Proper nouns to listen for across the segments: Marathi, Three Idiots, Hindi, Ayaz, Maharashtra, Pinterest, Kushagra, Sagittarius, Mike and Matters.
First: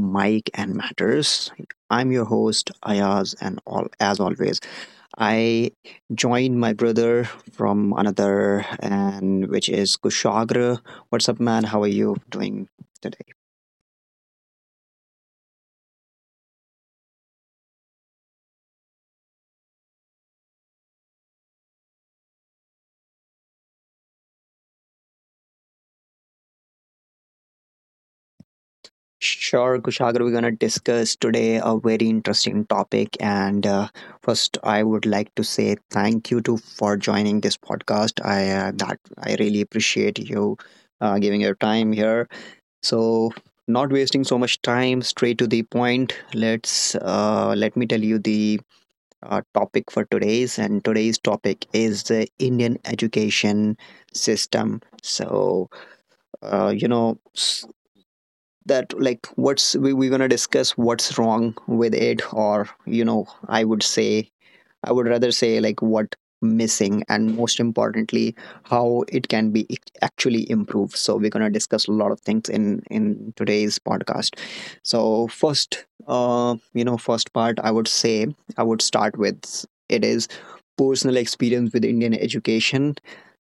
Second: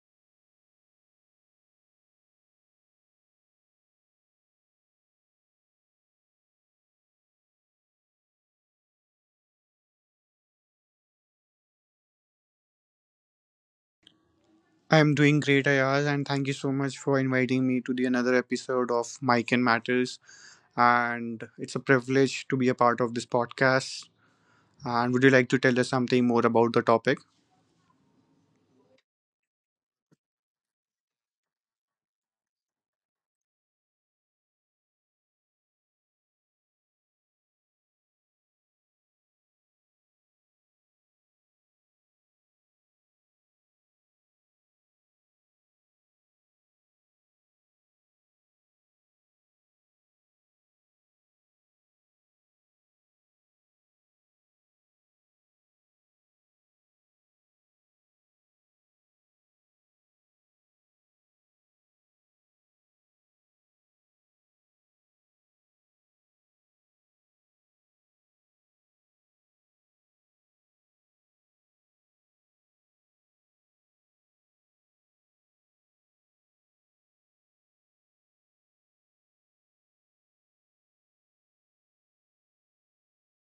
Mike and Matters. I'm your host Ayaz, and all as always, I joined my brother from another, and which is Kushagra. What's up, man? How are you doing today? I'm doing great, Ayaz, and thank you so much for inviting me to the another episode of Mike and Matters. And it's a privilege to be a part of this podcast. And would you like to tell us something more about the topic? Sure, Kushagra. We're gonna discuss today a very interesting topic, and first, I would like to say thank you to for joining this podcast. I really appreciate you giving your time here. So, not wasting so much time, straight to the point. Let me tell you the topic for today's topic is the Indian education system. So, uh, you know, that like we're gonna discuss what's wrong with it, or you know, I would rather say like what missing, and most importantly how it can be actually improved. So we're gonna discuss a lot of things in today's podcast. So first, first part, I would start with it is personal experience with Indian education.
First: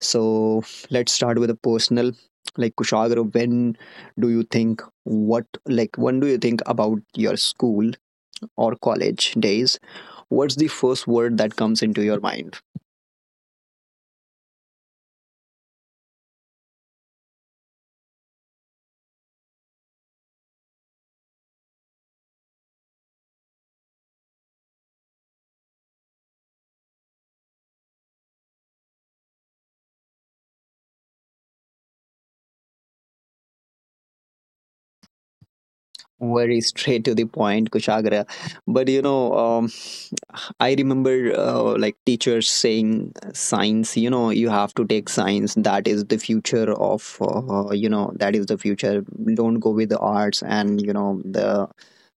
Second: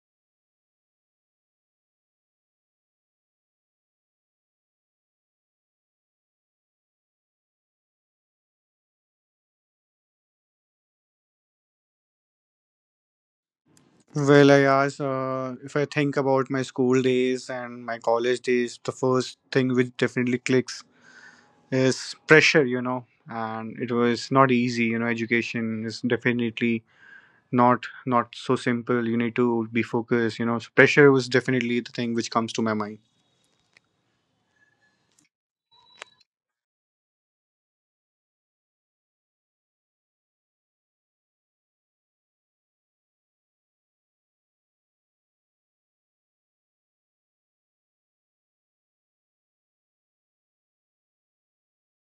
So let's start with a personal, like Kushagru, do you think when do you think about your school or college days, what's the first word that comes into your mind? Well, Ayaz, if I think about my school days and my college days, the first thing which definitely clicks is pressure, you know. And it was not easy, you know. Education is definitely not so simple. You need to be focused, you know. So pressure was definitely the thing which comes to my mind. Very straight to the point, Kushagra. But you know, I remember like teachers saying science, you know, you have to take science. That is the future of, that is the future. Don't go with the arts, and you know, the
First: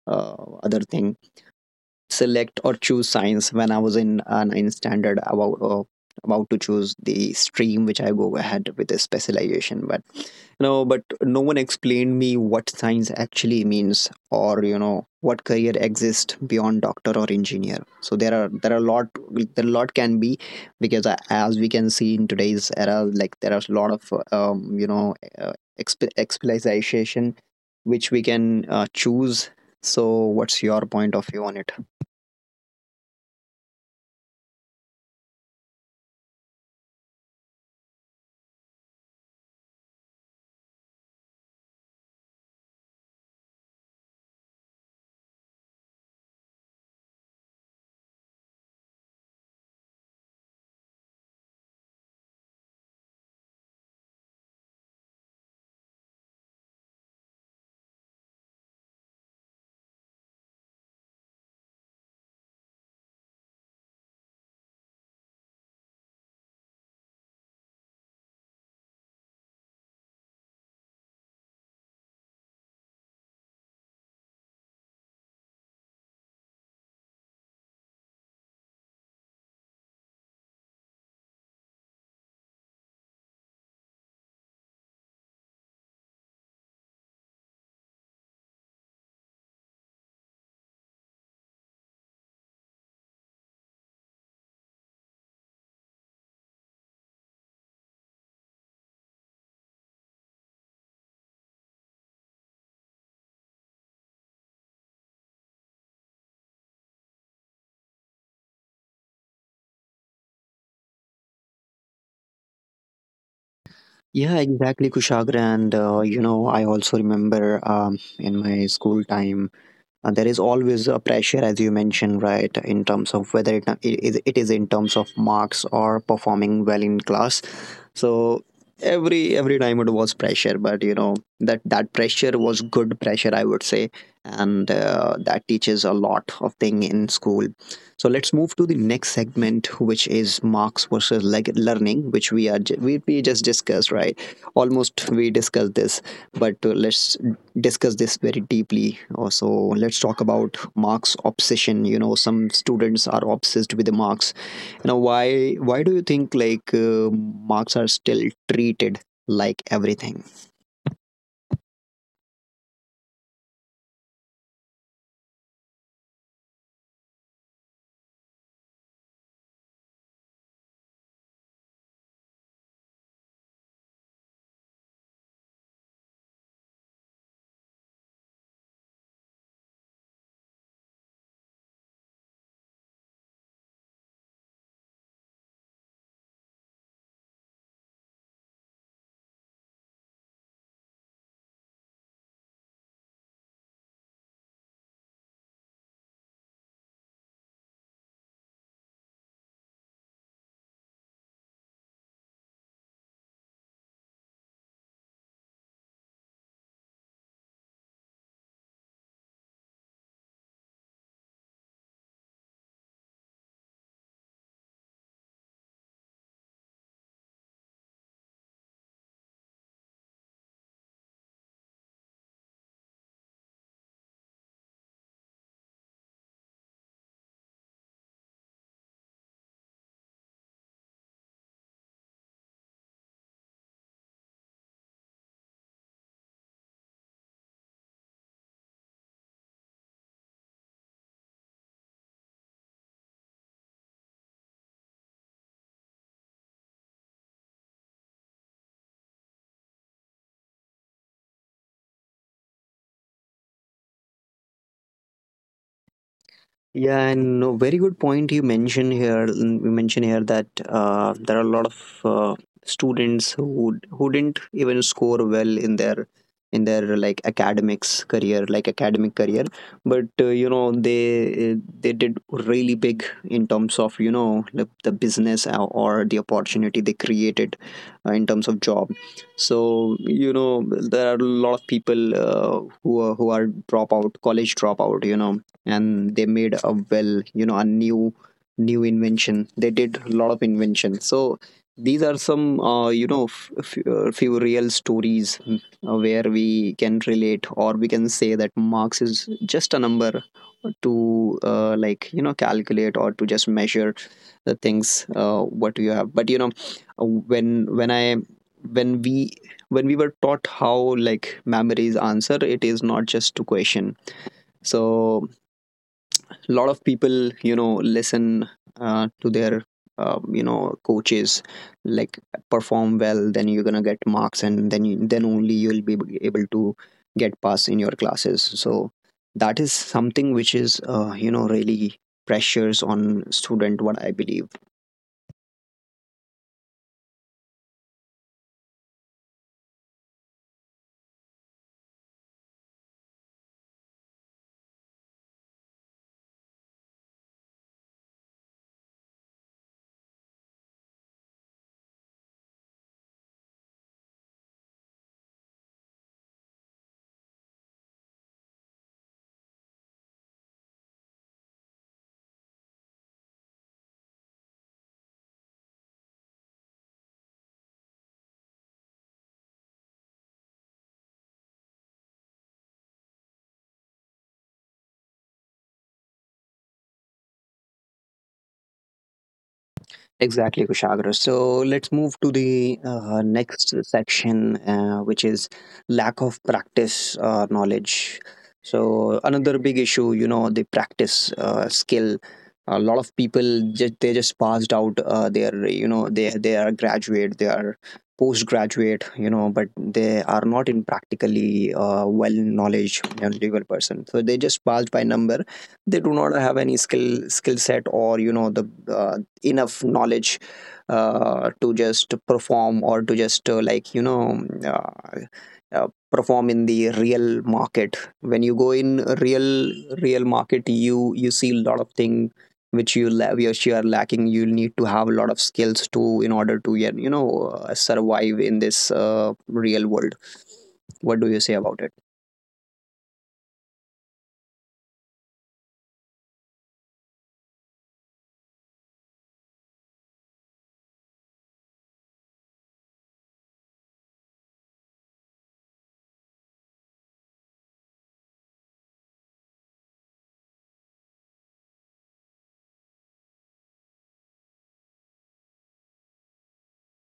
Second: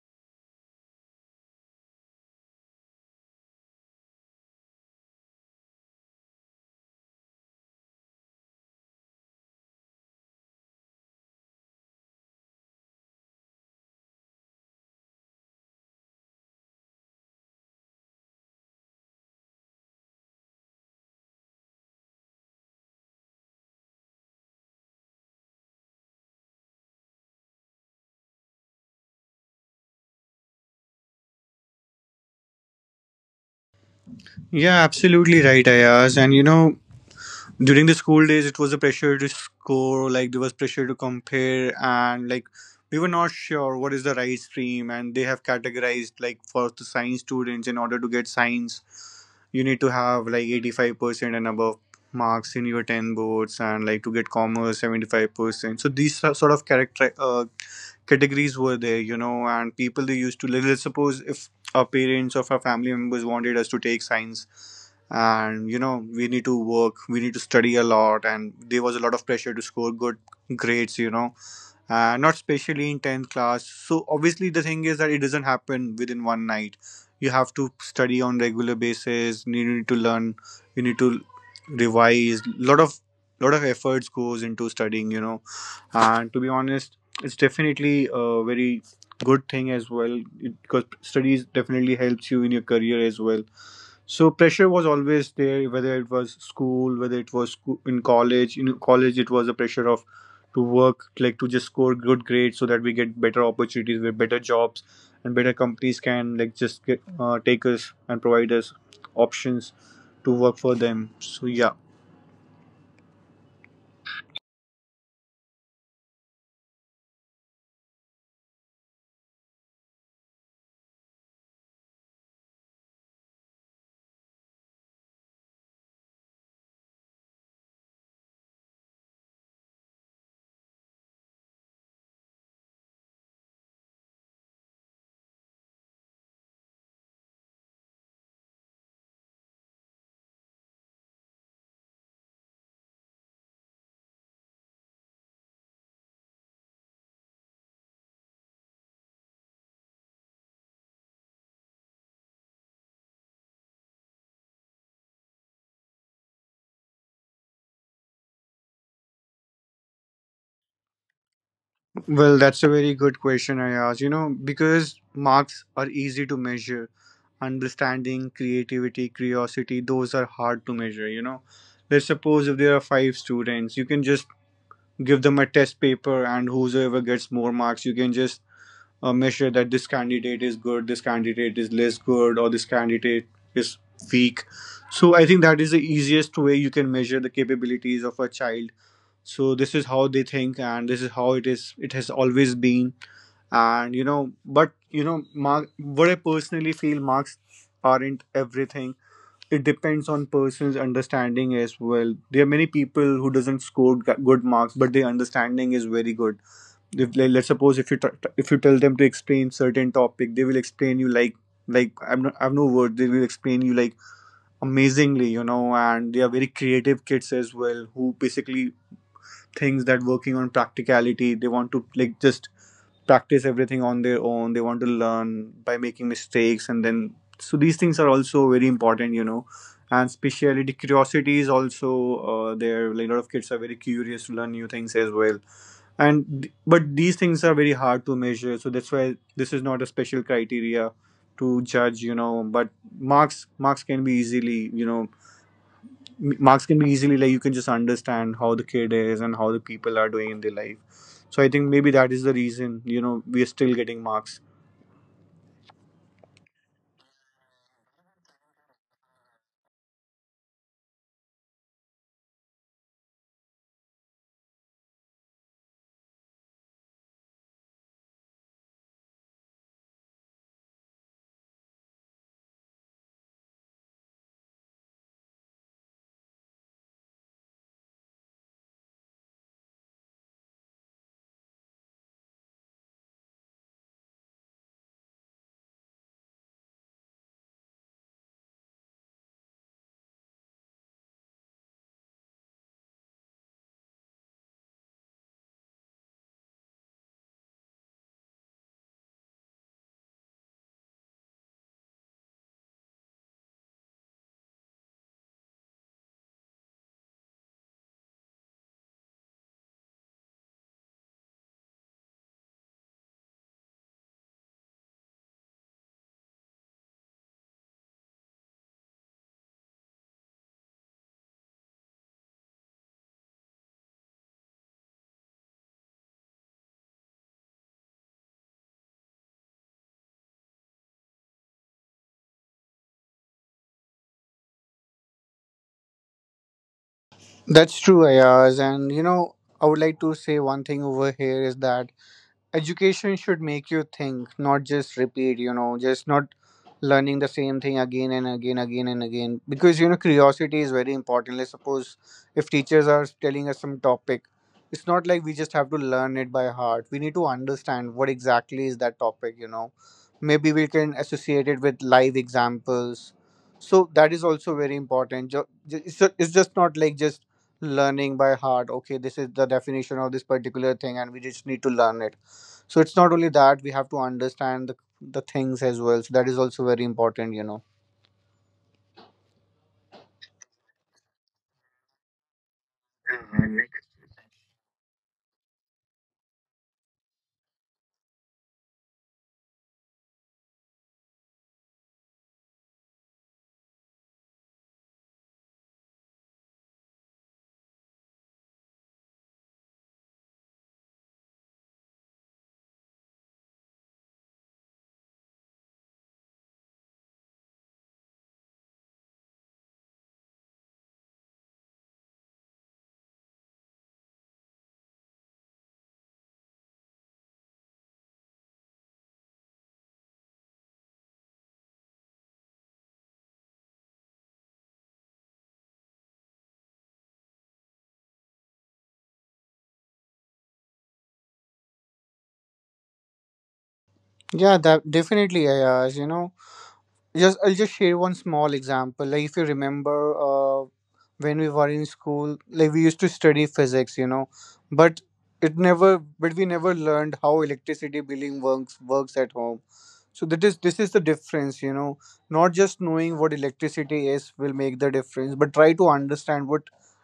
uh, other thing, select or choose science when I was in ninth standard, about to choose the stream which I go ahead with the specialization. But no one explained me what science actually means, or you know, what career exists beyond doctor or engineer. So there are a lot there are a lot can be, because as we can see in today's era, like there are a lot of exp- specialization which we can choose. So what's your point of view on it? Yeah, absolutely right, Ayaz. And you know, during the school days, it was a pressure to score, like there was pressure to compare, and like we were not sure what is the right stream, and they have categorized like for the science students in order to get science, you need to have like 85% and above marks in your 10 boards, and like to get commerce 75%. So these are sort of character categories were there, you know, and people they used to like, let's suppose if our parents or our family members wanted us to take science, and you know, we need to work, we need to study a lot, and there was a lot of pressure to score good grades, you know, not especially in 10th class. So obviously the thing is that it doesn't happen within one night. You have to study on regular basis, you need to learn, you need to revise, lot of efforts goes into studying, you know. And to be honest, it's definitely a very good thing as well because studies definitely helps you in your career as well. So pressure was always there, whether it was school, whether it was in college. In college, it was a pressure of to work, like to just score good grades so that we get better opportunities with better jobs, and better companies can like just get, take us and provide us options to work for them. So yeah. Yeah, exactly, Kushagra. And, I also remember in my school time, there is always a pressure, as you mentioned, right, in terms of whether it is in terms of marks or performing well in class. So every time it was pressure, but you know that pressure was good pressure, I would say, and that teaches a lot of thing in school. So let's move to the next segment, which is marks versus like learning, which we just discussed, right? Almost we discussed this, but let's discuss this very deeply. Also, let's talk about marks obsession. You know, some students are obsessed with the marks. You know, why do you think like marks are still treated like everything? Well, that's a very good question, I asked. You know, because marks are easy to measure, understanding, creativity, curiosity, those are hard to measure. You know, let's suppose if there are five students, you can just give them a test paper, and whosoever gets more marks, you can just measure that this candidate is good, this candidate is less good, or this candidate is weak. So, I think that is the easiest way you can measure the capabilities of a child. So this is how they think, and this is how it is, it has always been. And you know, but you know, mark, what I personally feel, marks aren't everything. It depends on person's understanding as well. There are many people who doesn't score good marks but their understanding is very good. If like, let's suppose if you if you tell them to explain certain topic, they will explain you like I'm not I've no word they will explain you like amazingly, you know. And they are very creative kids as well who basically thinks that working on practicality, they want to like just practice everything on their own. They want to learn by making mistakes, and then, so these things are also very important, you know. And speciality, curiosity is also, there, like a lot of kids are very curious to learn new things as well. And but these things are very hard to measure, so that's why this is not a special criteria to judge, you know. But marks can be easily, you know, marks can be easily like, you can just understand how the kid is and how the people are doing in their life. So I think maybe that is the reason, you know, we are still getting marks. Yeah, and no, very good point you mentioned here. You mentioned here that there are a lot of uh, students who who didn't even score well in their academic career, but they did really big in terms of you know the business or the opportunity they created in terms of job. So you know there are a lot of people who are dropout, college dropout. You know, and they made a well, you know, a new invention. They did a lot of invention. So these are some few real stories, where we can relate or we can say that marks is just a number to like you know calculate or to just measure the things what you have. But you know, uh, when when i when we when we were taught how like memories answer it is not just to question. So a lot of people you know listen to their coaches, like perform well then you're gonna get marks, and then then only you'll be able to get pass in your classes. So that is something which is you know really pressures on student, what I believe. That's true, Ayaz. And you know, I would like to say one thing over here is that education should make you think, not just repeat, you know, just not learning the same thing again and again, again and again. Because, you know, curiosity is very important. Let's suppose if teachers are telling us some topic, it's not like we just have to learn it by heart. We need to understand what exactly is that topic, you know. Maybe we can associate it with live examples. So that is also very important. It's it's just not like just learning by heart. Okay, this is the definition of this particular thing, and we just need to learn it. So it's not only that, we have to understand the things as well, so that is also very important, you know. Exactly, Kushagra. So let's move to the next section, which is lack of practice knowledge. So another big issue, you know, the practice skill. A lot of people just they just passed out. They are you know they are graduate, they are postgraduate, you know, but they are not in practically well knowledge you person. So they just passed by number. They do not have any skill set, or you know the enough knowledge to just perform or to just perform in the real market. When you go in real real market you you see a lot of thing which which you are lacking. You need to have a lot of skills to in order to get you know survive in this real world. What do you say about it? Yeah, that definitely, Ayaz, you know, just I'll just share one small example. Like if you remember, uh, when we were in school, like we used to study physics, you know, but it never but we never learned how electricity billing works at home. So that is, this is the difference, you know. Not just knowing what electricity is will make the difference, but try to understand what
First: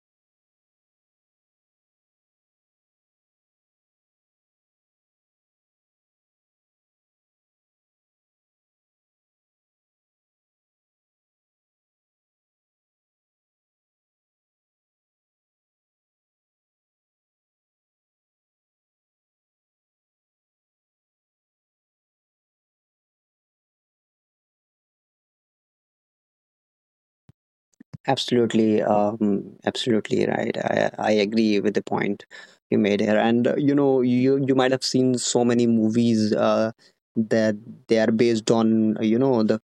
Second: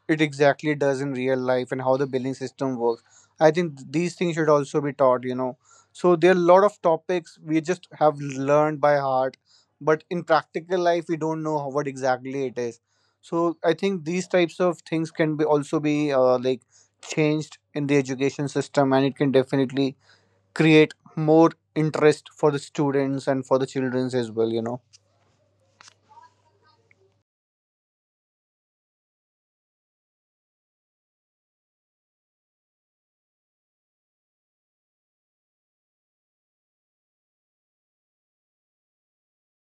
it exactly does in real life and how the billing system works. I think these things should also be taught, you know. So there are a lot of topics we just have learned by heart, but in practical life we don't know what exactly it is. So I think these types of things can be also be like changed in the education system, and it can definitely create more interest for the students and for the children as well, you know. Absolutely, absolutely right. I agree with the point you made here. And you you might have seen so many movies that they are based on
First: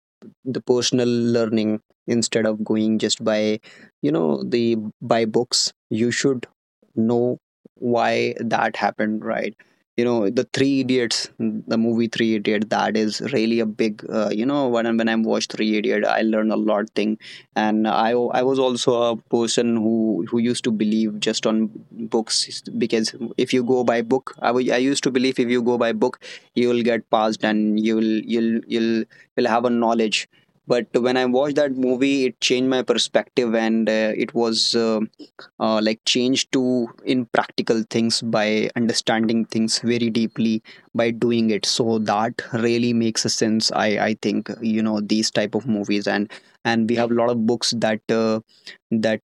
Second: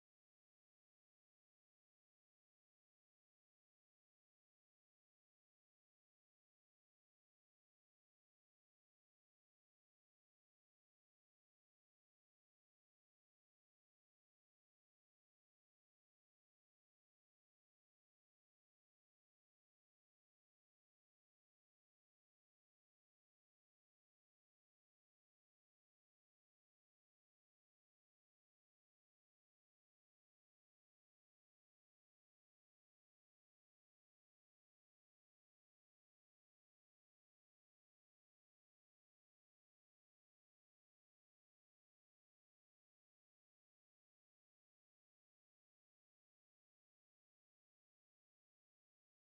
the personal learning, instead of going just by you know the by books. You should know why that happened, right? You know the three idiots, the movie Three Idiot. That is really a big when I watched Three Idiot, I learned a lot thing. And I was also a person who used to believe just on books, because if you go by book, I used to believe if you go by book you will get passed, and you'll will have a knowledge. But when I watched that movie, it changed my perspective, and it was like changed to in practical things, by understanding things very deeply, by doing it. So that really makes a sense. I think you know these type of movies, and we have a lot of books that that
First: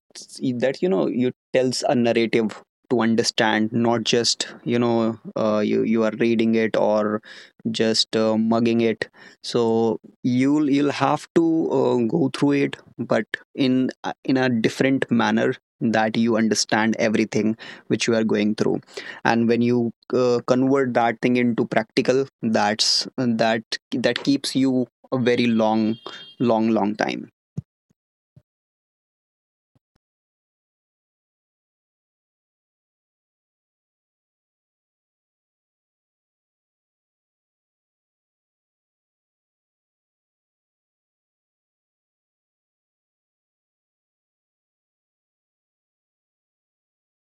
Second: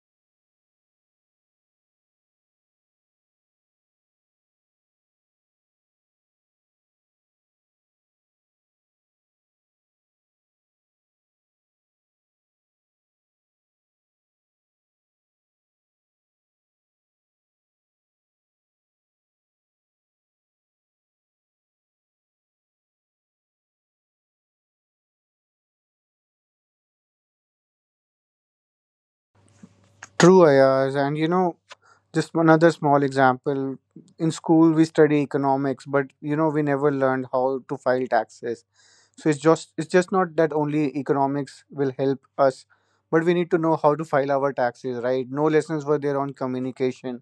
that you know you tells a narrative to understand, not just you know you you are reading it or just mugging it. So you'll have to go through it but in a different manner, that you understand everything which you are going through. And when you convert that thing into practical, that keeps you a very long time. True, Ayaz, and you know, just another small example. In school, we study economics, but you know, we never learned how to file taxes. So it's just, it's just not that only economics will help us, but we need to know how to file our taxes, right? No lessons were there on communication,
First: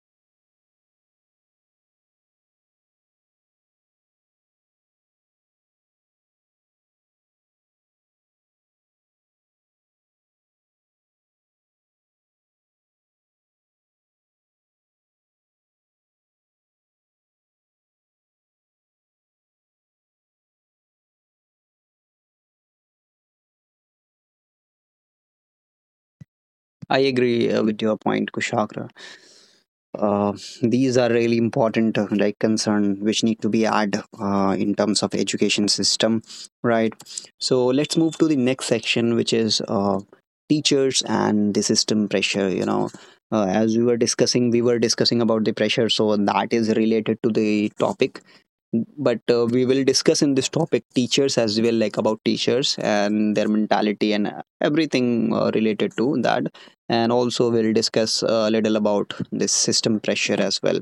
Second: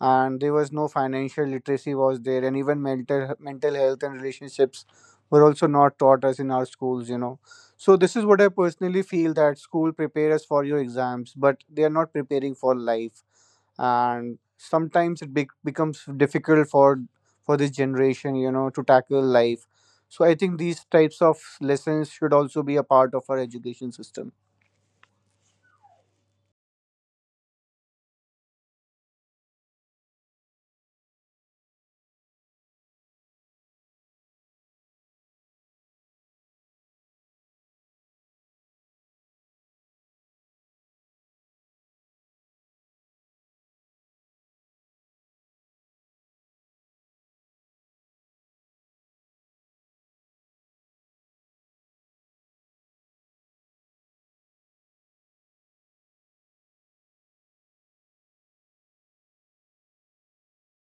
and there was no financial literacy was there, and even mental health and relationships were also not taught us in our schools, you know. So this is what I personally feel, that school prepare us for your exams, but they are not preparing for life. And sometimes it becomes difficult for this generation, you know, to tackle life. So I think these types of lessons should also be a part of our education system. I agree with your point, Kushagra. Uh, these are really important like concern which need to be added in terms of education system, right? So let's move to the next section, which is teachers and the system pressure. You know, as we were discussing about the pressure, so that is related to the topic. But we will discuss in this topic teachers as well, like about teachers and their mentality, and everything related to that. And also we'll discuss a little about this system pressure as well.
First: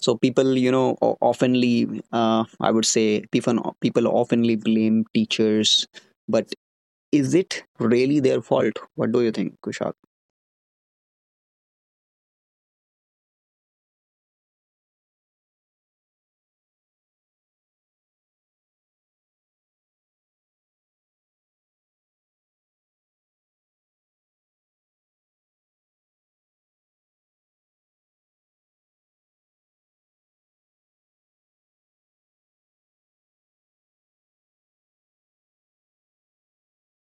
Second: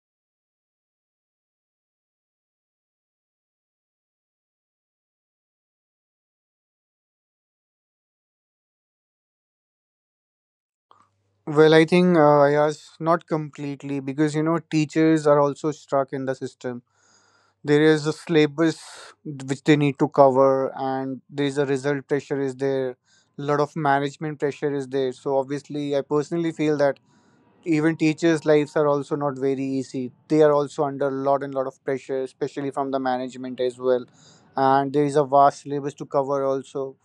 So people you know o- oftenly I would say people people oftenly blame teachers, but is it really their fault? What do you think, Kushal? Well, I think yes, not completely, because you know teachers are also stuck in the system. There is a syllabus which they need to cover, and there is a result pressure is there. A lot of management pressure is there. So obviously, I personally feel that even teachers' lives are also not very easy. They are also under a lot and lot of pressure, especially from the management as well. And there is a vast syllabus to cover also.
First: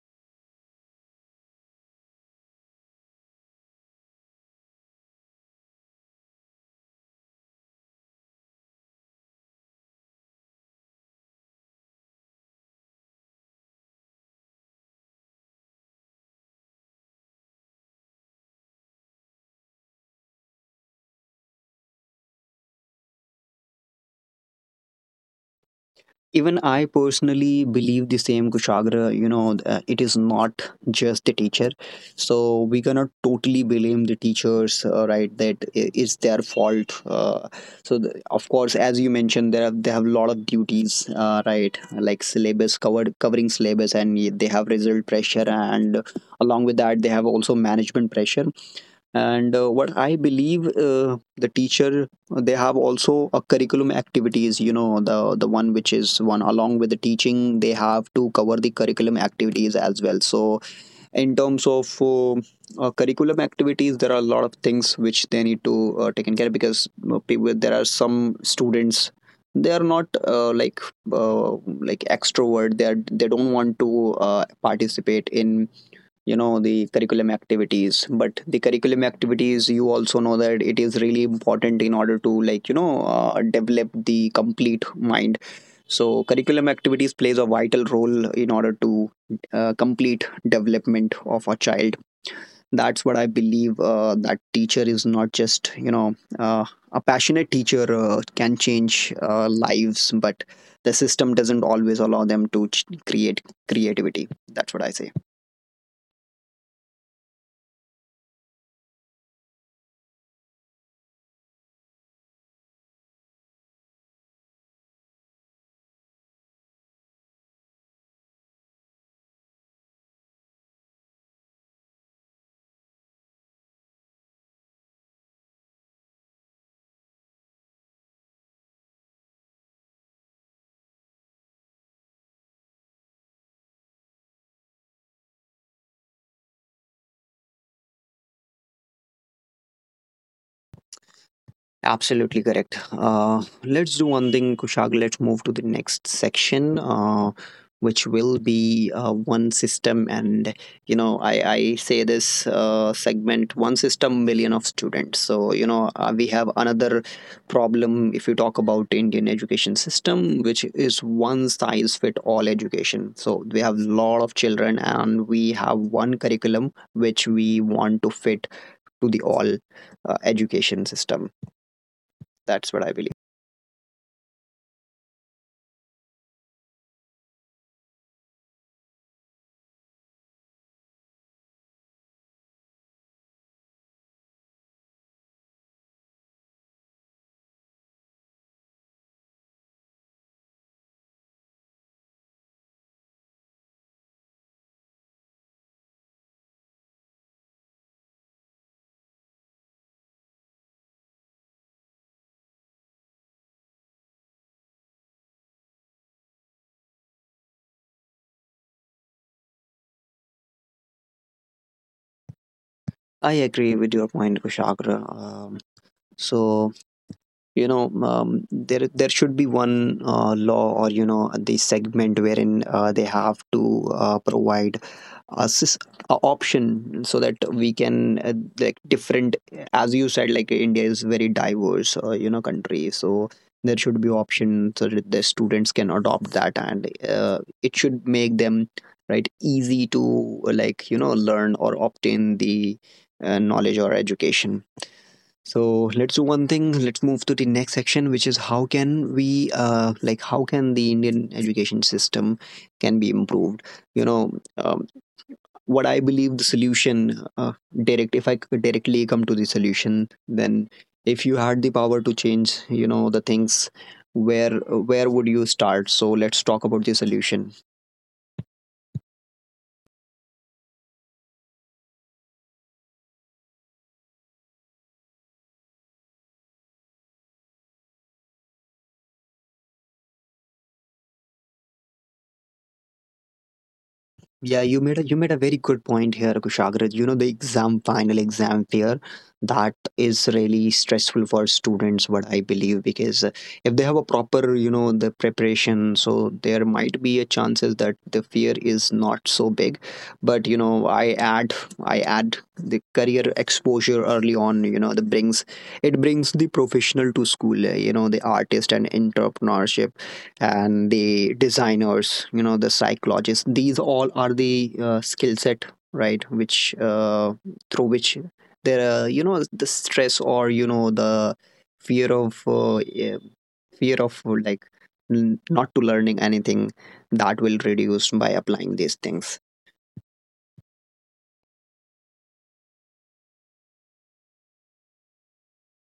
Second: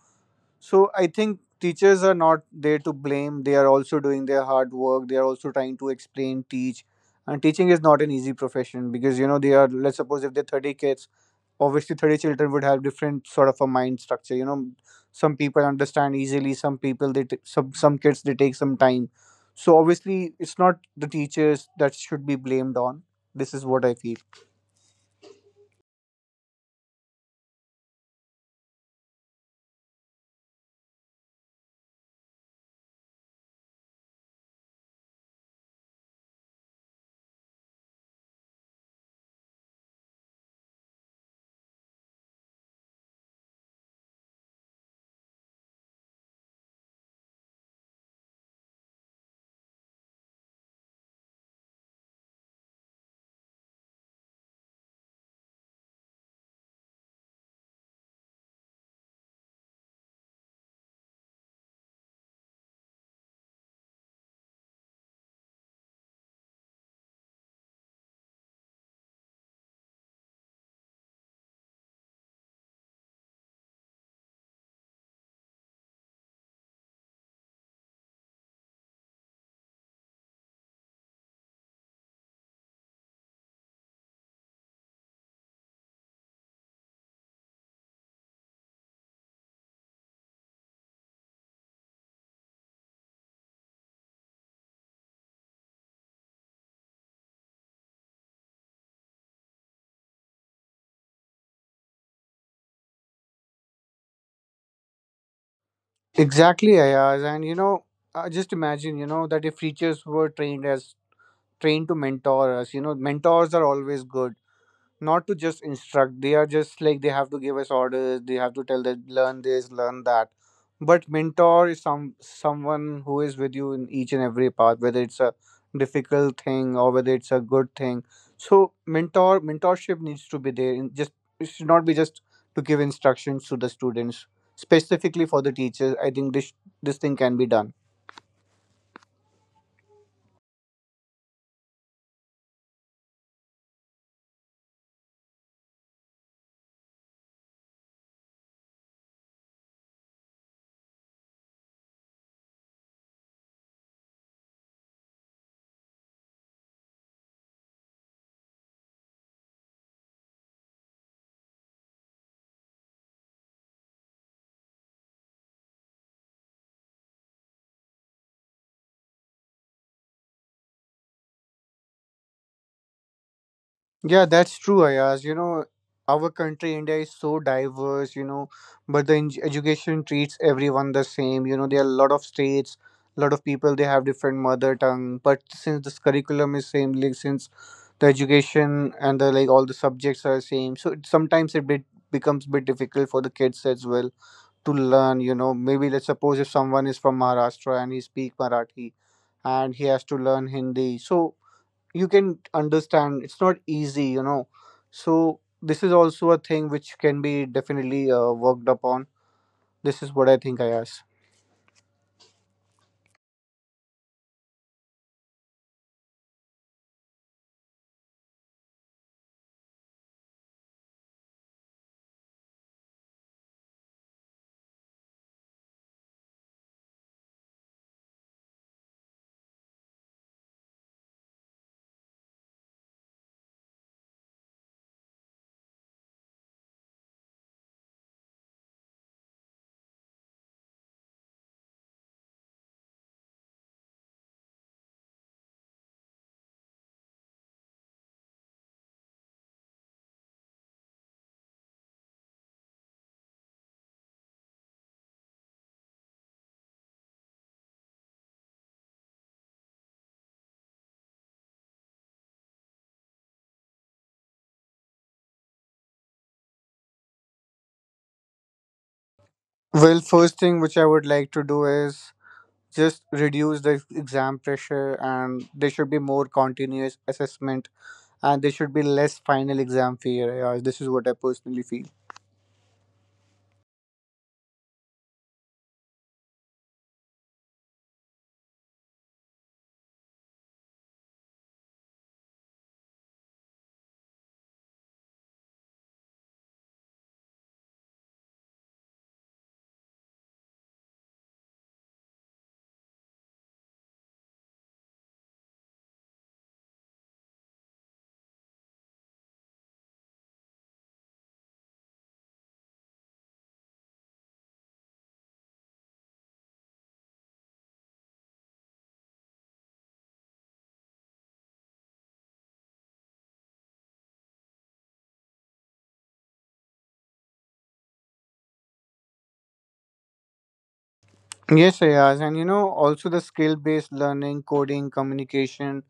So I think teachers are not there to blame. They are also doing their hard work. They are also trying to explain, teach. And teaching is not an easy profession, because you know they are. Let's suppose if they're 30 kids, obviously 30 children would have different sort of a mind structure. You know, some people understand easily. Some people they some kids they take some time. So obviously it's not the teachers that should be blamed on. This is what I feel. Even I personally believe the same, Kushagra. You know, it is not just the teacher. So we cannot totally blame the teachers, right? That it's their fault. So, the, of course, as you mentioned, they have a lot of duties, right? Like covering syllabus, and they have result pressure. And along with that, they have also management pressure. And what I believe the teacher, they have also a curriculum activities, you know, the one which is one along with the teaching they have to cover the curriculum activities as well. So in terms of curriculum activities, there are a lot of things which they need to take in care, because you know, there are some students they are not uh, like extrovert. They don't want to participate in you know the curriculum activities, but the curriculum activities, you also know that it is really important in order to like you know develop the complete mind. So curriculum activities plays a vital role in order to complete development of a child. That's what I believe, that teacher is not just you know a passionate teacher can change lives, but the system doesn't always allow them to create creativity. That's what I say. Exactly, Ayaz. And you know, just imagine, you know, that if teachers were trained to mentor us. You know, mentors are always good, not to just instruct. They are just like they have to give us orders. They have to tell that learn this, learn that. But mentor is someone who is with you in each and every path, whether it's a difficult thing or whether it's a good thing. So mentorship needs to be there. In just it should not be just to give instructions to the students. Specifically for the teachers, I think this thing can be done. Absolutely correct. Let's do one thing, Kushag. Let's move to the next section, which will be one system. And you know, I say this segment one system, million of students. We have another problem if you talk about Indian education system, which is one size fit all education. So we have a lot of children, and we have one curriculum which we want to fit to the all education system, that's what I believe. Yeah, that's true, Ayaz. You know, our country, India, is so diverse, you know, but the education treats everyone the same. You know, there are a lot of states, a lot of people, they have different mother tongue. But since this curriculum is same, like, since the education and the like all the subjects are same, so it, sometimes it bit becomes bit difficult for the kids as well to learn. You know, maybe let's suppose if someone is from Maharashtra and he speak Marathi and he has to learn Hindi, so you can understand it's not easy, you know. So this is also a thing which can be definitely worked upon. This is what I think, I ask. I agree with your point, Kushagra. So there should be one law or the segment wherein they have to provide a, a option so that we can like different, as you said, like india is very diverse country. So there should be option so that the students can adopt that, and it should make them right easy to like learn or obtain the knowledge or education. So let's do one thing, let's move to the next section, which is how can we like how can the indian education system can be improved, you know um, what I believe the solution direct if I directly come to the solution, then if you had the power to change, the things, where where would you start? So let's talk about the solution. Well, first thing which I would like to do is just reduce the exam pressure, and there should be more continuous assessment, and there should be less final exam fear, Ayaz. This is what I personally feel. Yeah, you made a very good point here, Kushagraj. You know, the exam, final exam fear, that is really stressful for students, what I believe, because if they have a proper, the preparation, so there might be a chances that the fear is not so big. But you know, I add the career exposure early on, you know, that brings the professional to school, you know, the artist and entrepreneurship and the designers, you know, the psychologists, these all are the skill set, right, which through which there you know the stress or you know the fear of uh, eh, fear of like not to learning anything, that will reduce by applying these things. Yes, Ayaz, and you know, also the skill based learning, coding, communication,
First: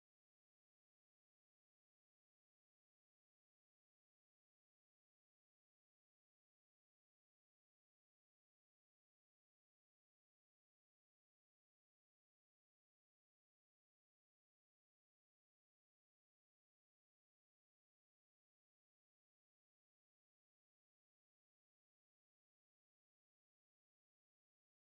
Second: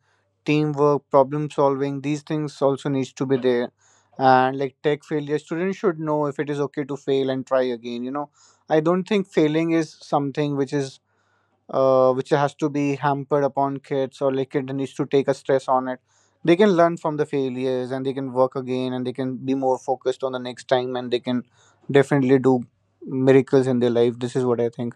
teamwork, problem solving, these things also needs to be there. And like tech failure, students should know if it is okay to fail and try again. You know, I don't think failing is something which is which has to be hampered upon kids, or like kid needs to take a stress on it. They can learn from the failures, and they can work again, and they can be more focused on the next time, and they can definitely do miracles in their life. This is what I think.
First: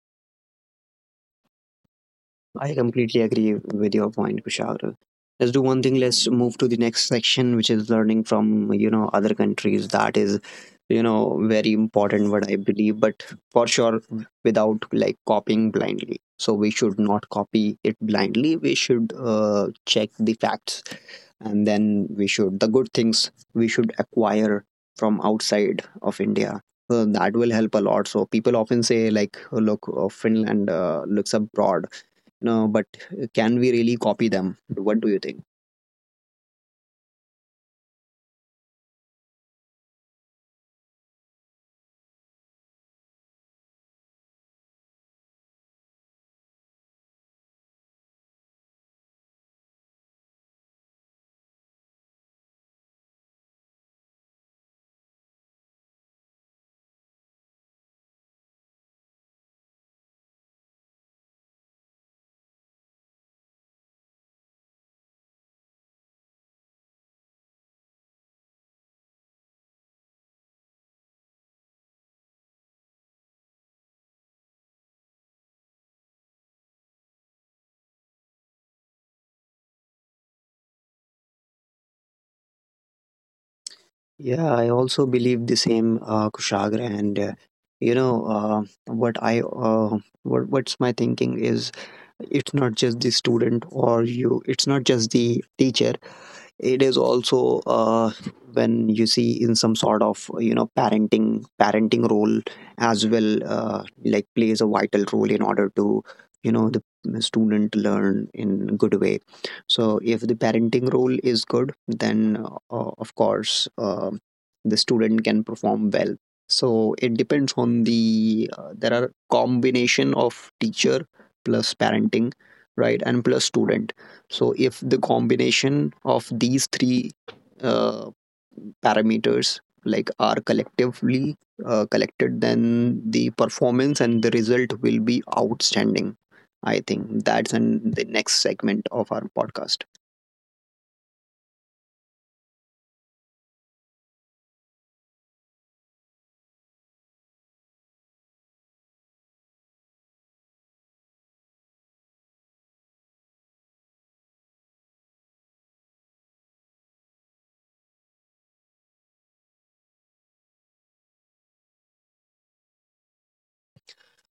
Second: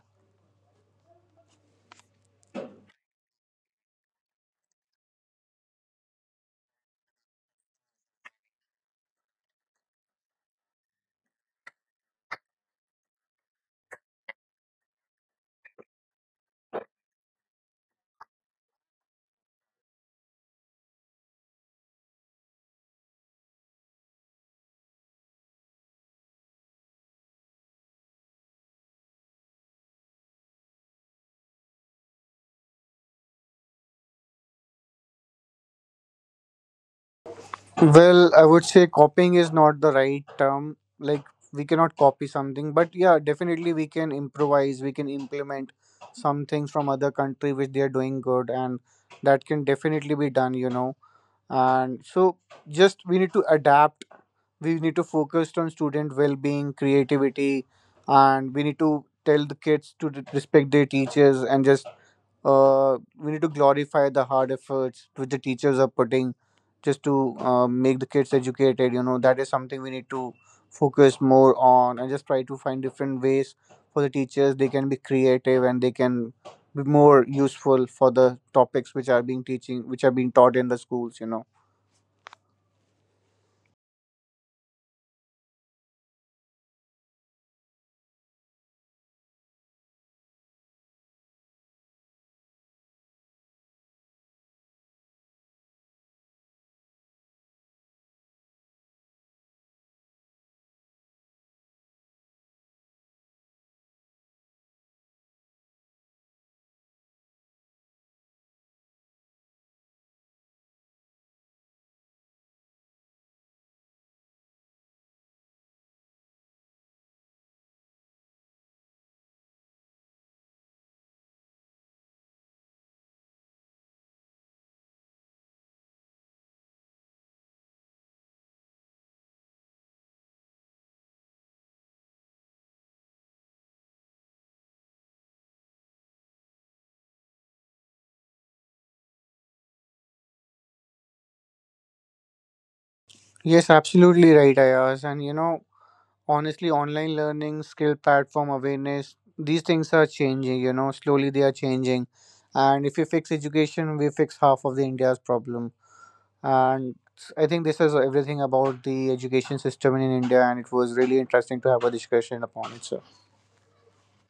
I completely agree with your point, Kushal. Let's do one thing. Let's move to the next section, which is learning from, you know, other countries. That is, you know, very important. What I believe, but for sure, without like copying blindly. So we should not copy it blindly. We should check the facts, and then we should, the good things we should acquire from outside of India. So that will help a lot. So people often say like, "Oh, look, Finland looks abroad." No, but can we really copy them? What do you think? Well, I would say copying is not the right term. Like, we cannot copy something, but yeah, definitely we can improvise, we can implement some things from other country which they are doing good, and that can definitely be done, you know. And so, just we need to adapt, we need to focus on student well being, creativity, and we need to tell the kids to respect their teachers, and just we need to glorify the hard efforts which the teachers are putting just to make the kids educated, you know. That is something we need to focus more on, and just try to find different ways for the teachers, they can be creative, and they can be more useful for the topics which are being teaching, which are being taught in the schools, you know. Yeah, I also believe the same, Kushagra. And you know, what I what's my thinking is, it's not just the student or you. It's not just the teacher. It is also when you see in some sort of, you know, parenting role as well, like plays a vital role in order to, you know, the student learn in good way. So if the parenting role is good, then of course the student can perform well. So it depends on the there are combination of teacher plus parenting, right, and plus student. So if the combination of these three uh, parameters like are collectively collected, then the performance and the result will be outstanding. I think that's in the next segment of our podcast. Yes, absolutely right, Ayaz, and you know, honestly, online learning, skill platform awareness, these things are changing, you know, slowly they are changing. And if we fix education, we fix half of the India's problem. And I think this is everything about the education system in India, and it was really interesting to have a discussion upon it. So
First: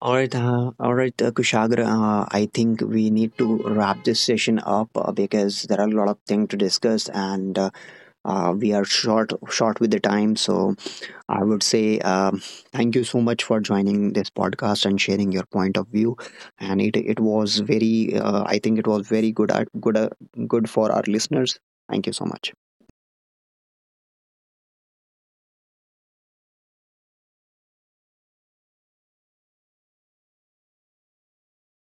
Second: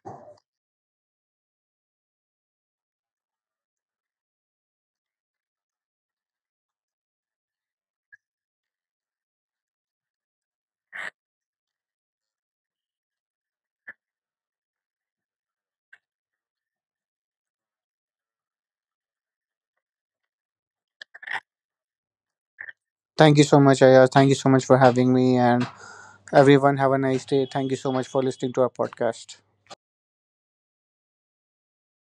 All right, Kushagra. I think we need to wrap this session up because there are a lot of things to discuss, and we are short with the time. So I would say, thank you so much for joining this podcast and sharing your point of view. And it was very, I think it was very good, good, good for our listeners. Thank you so much. thank you so much, Ayaz, thank you so much for having me, and everyone have a nice day. Thank you so much for listening to our podcast.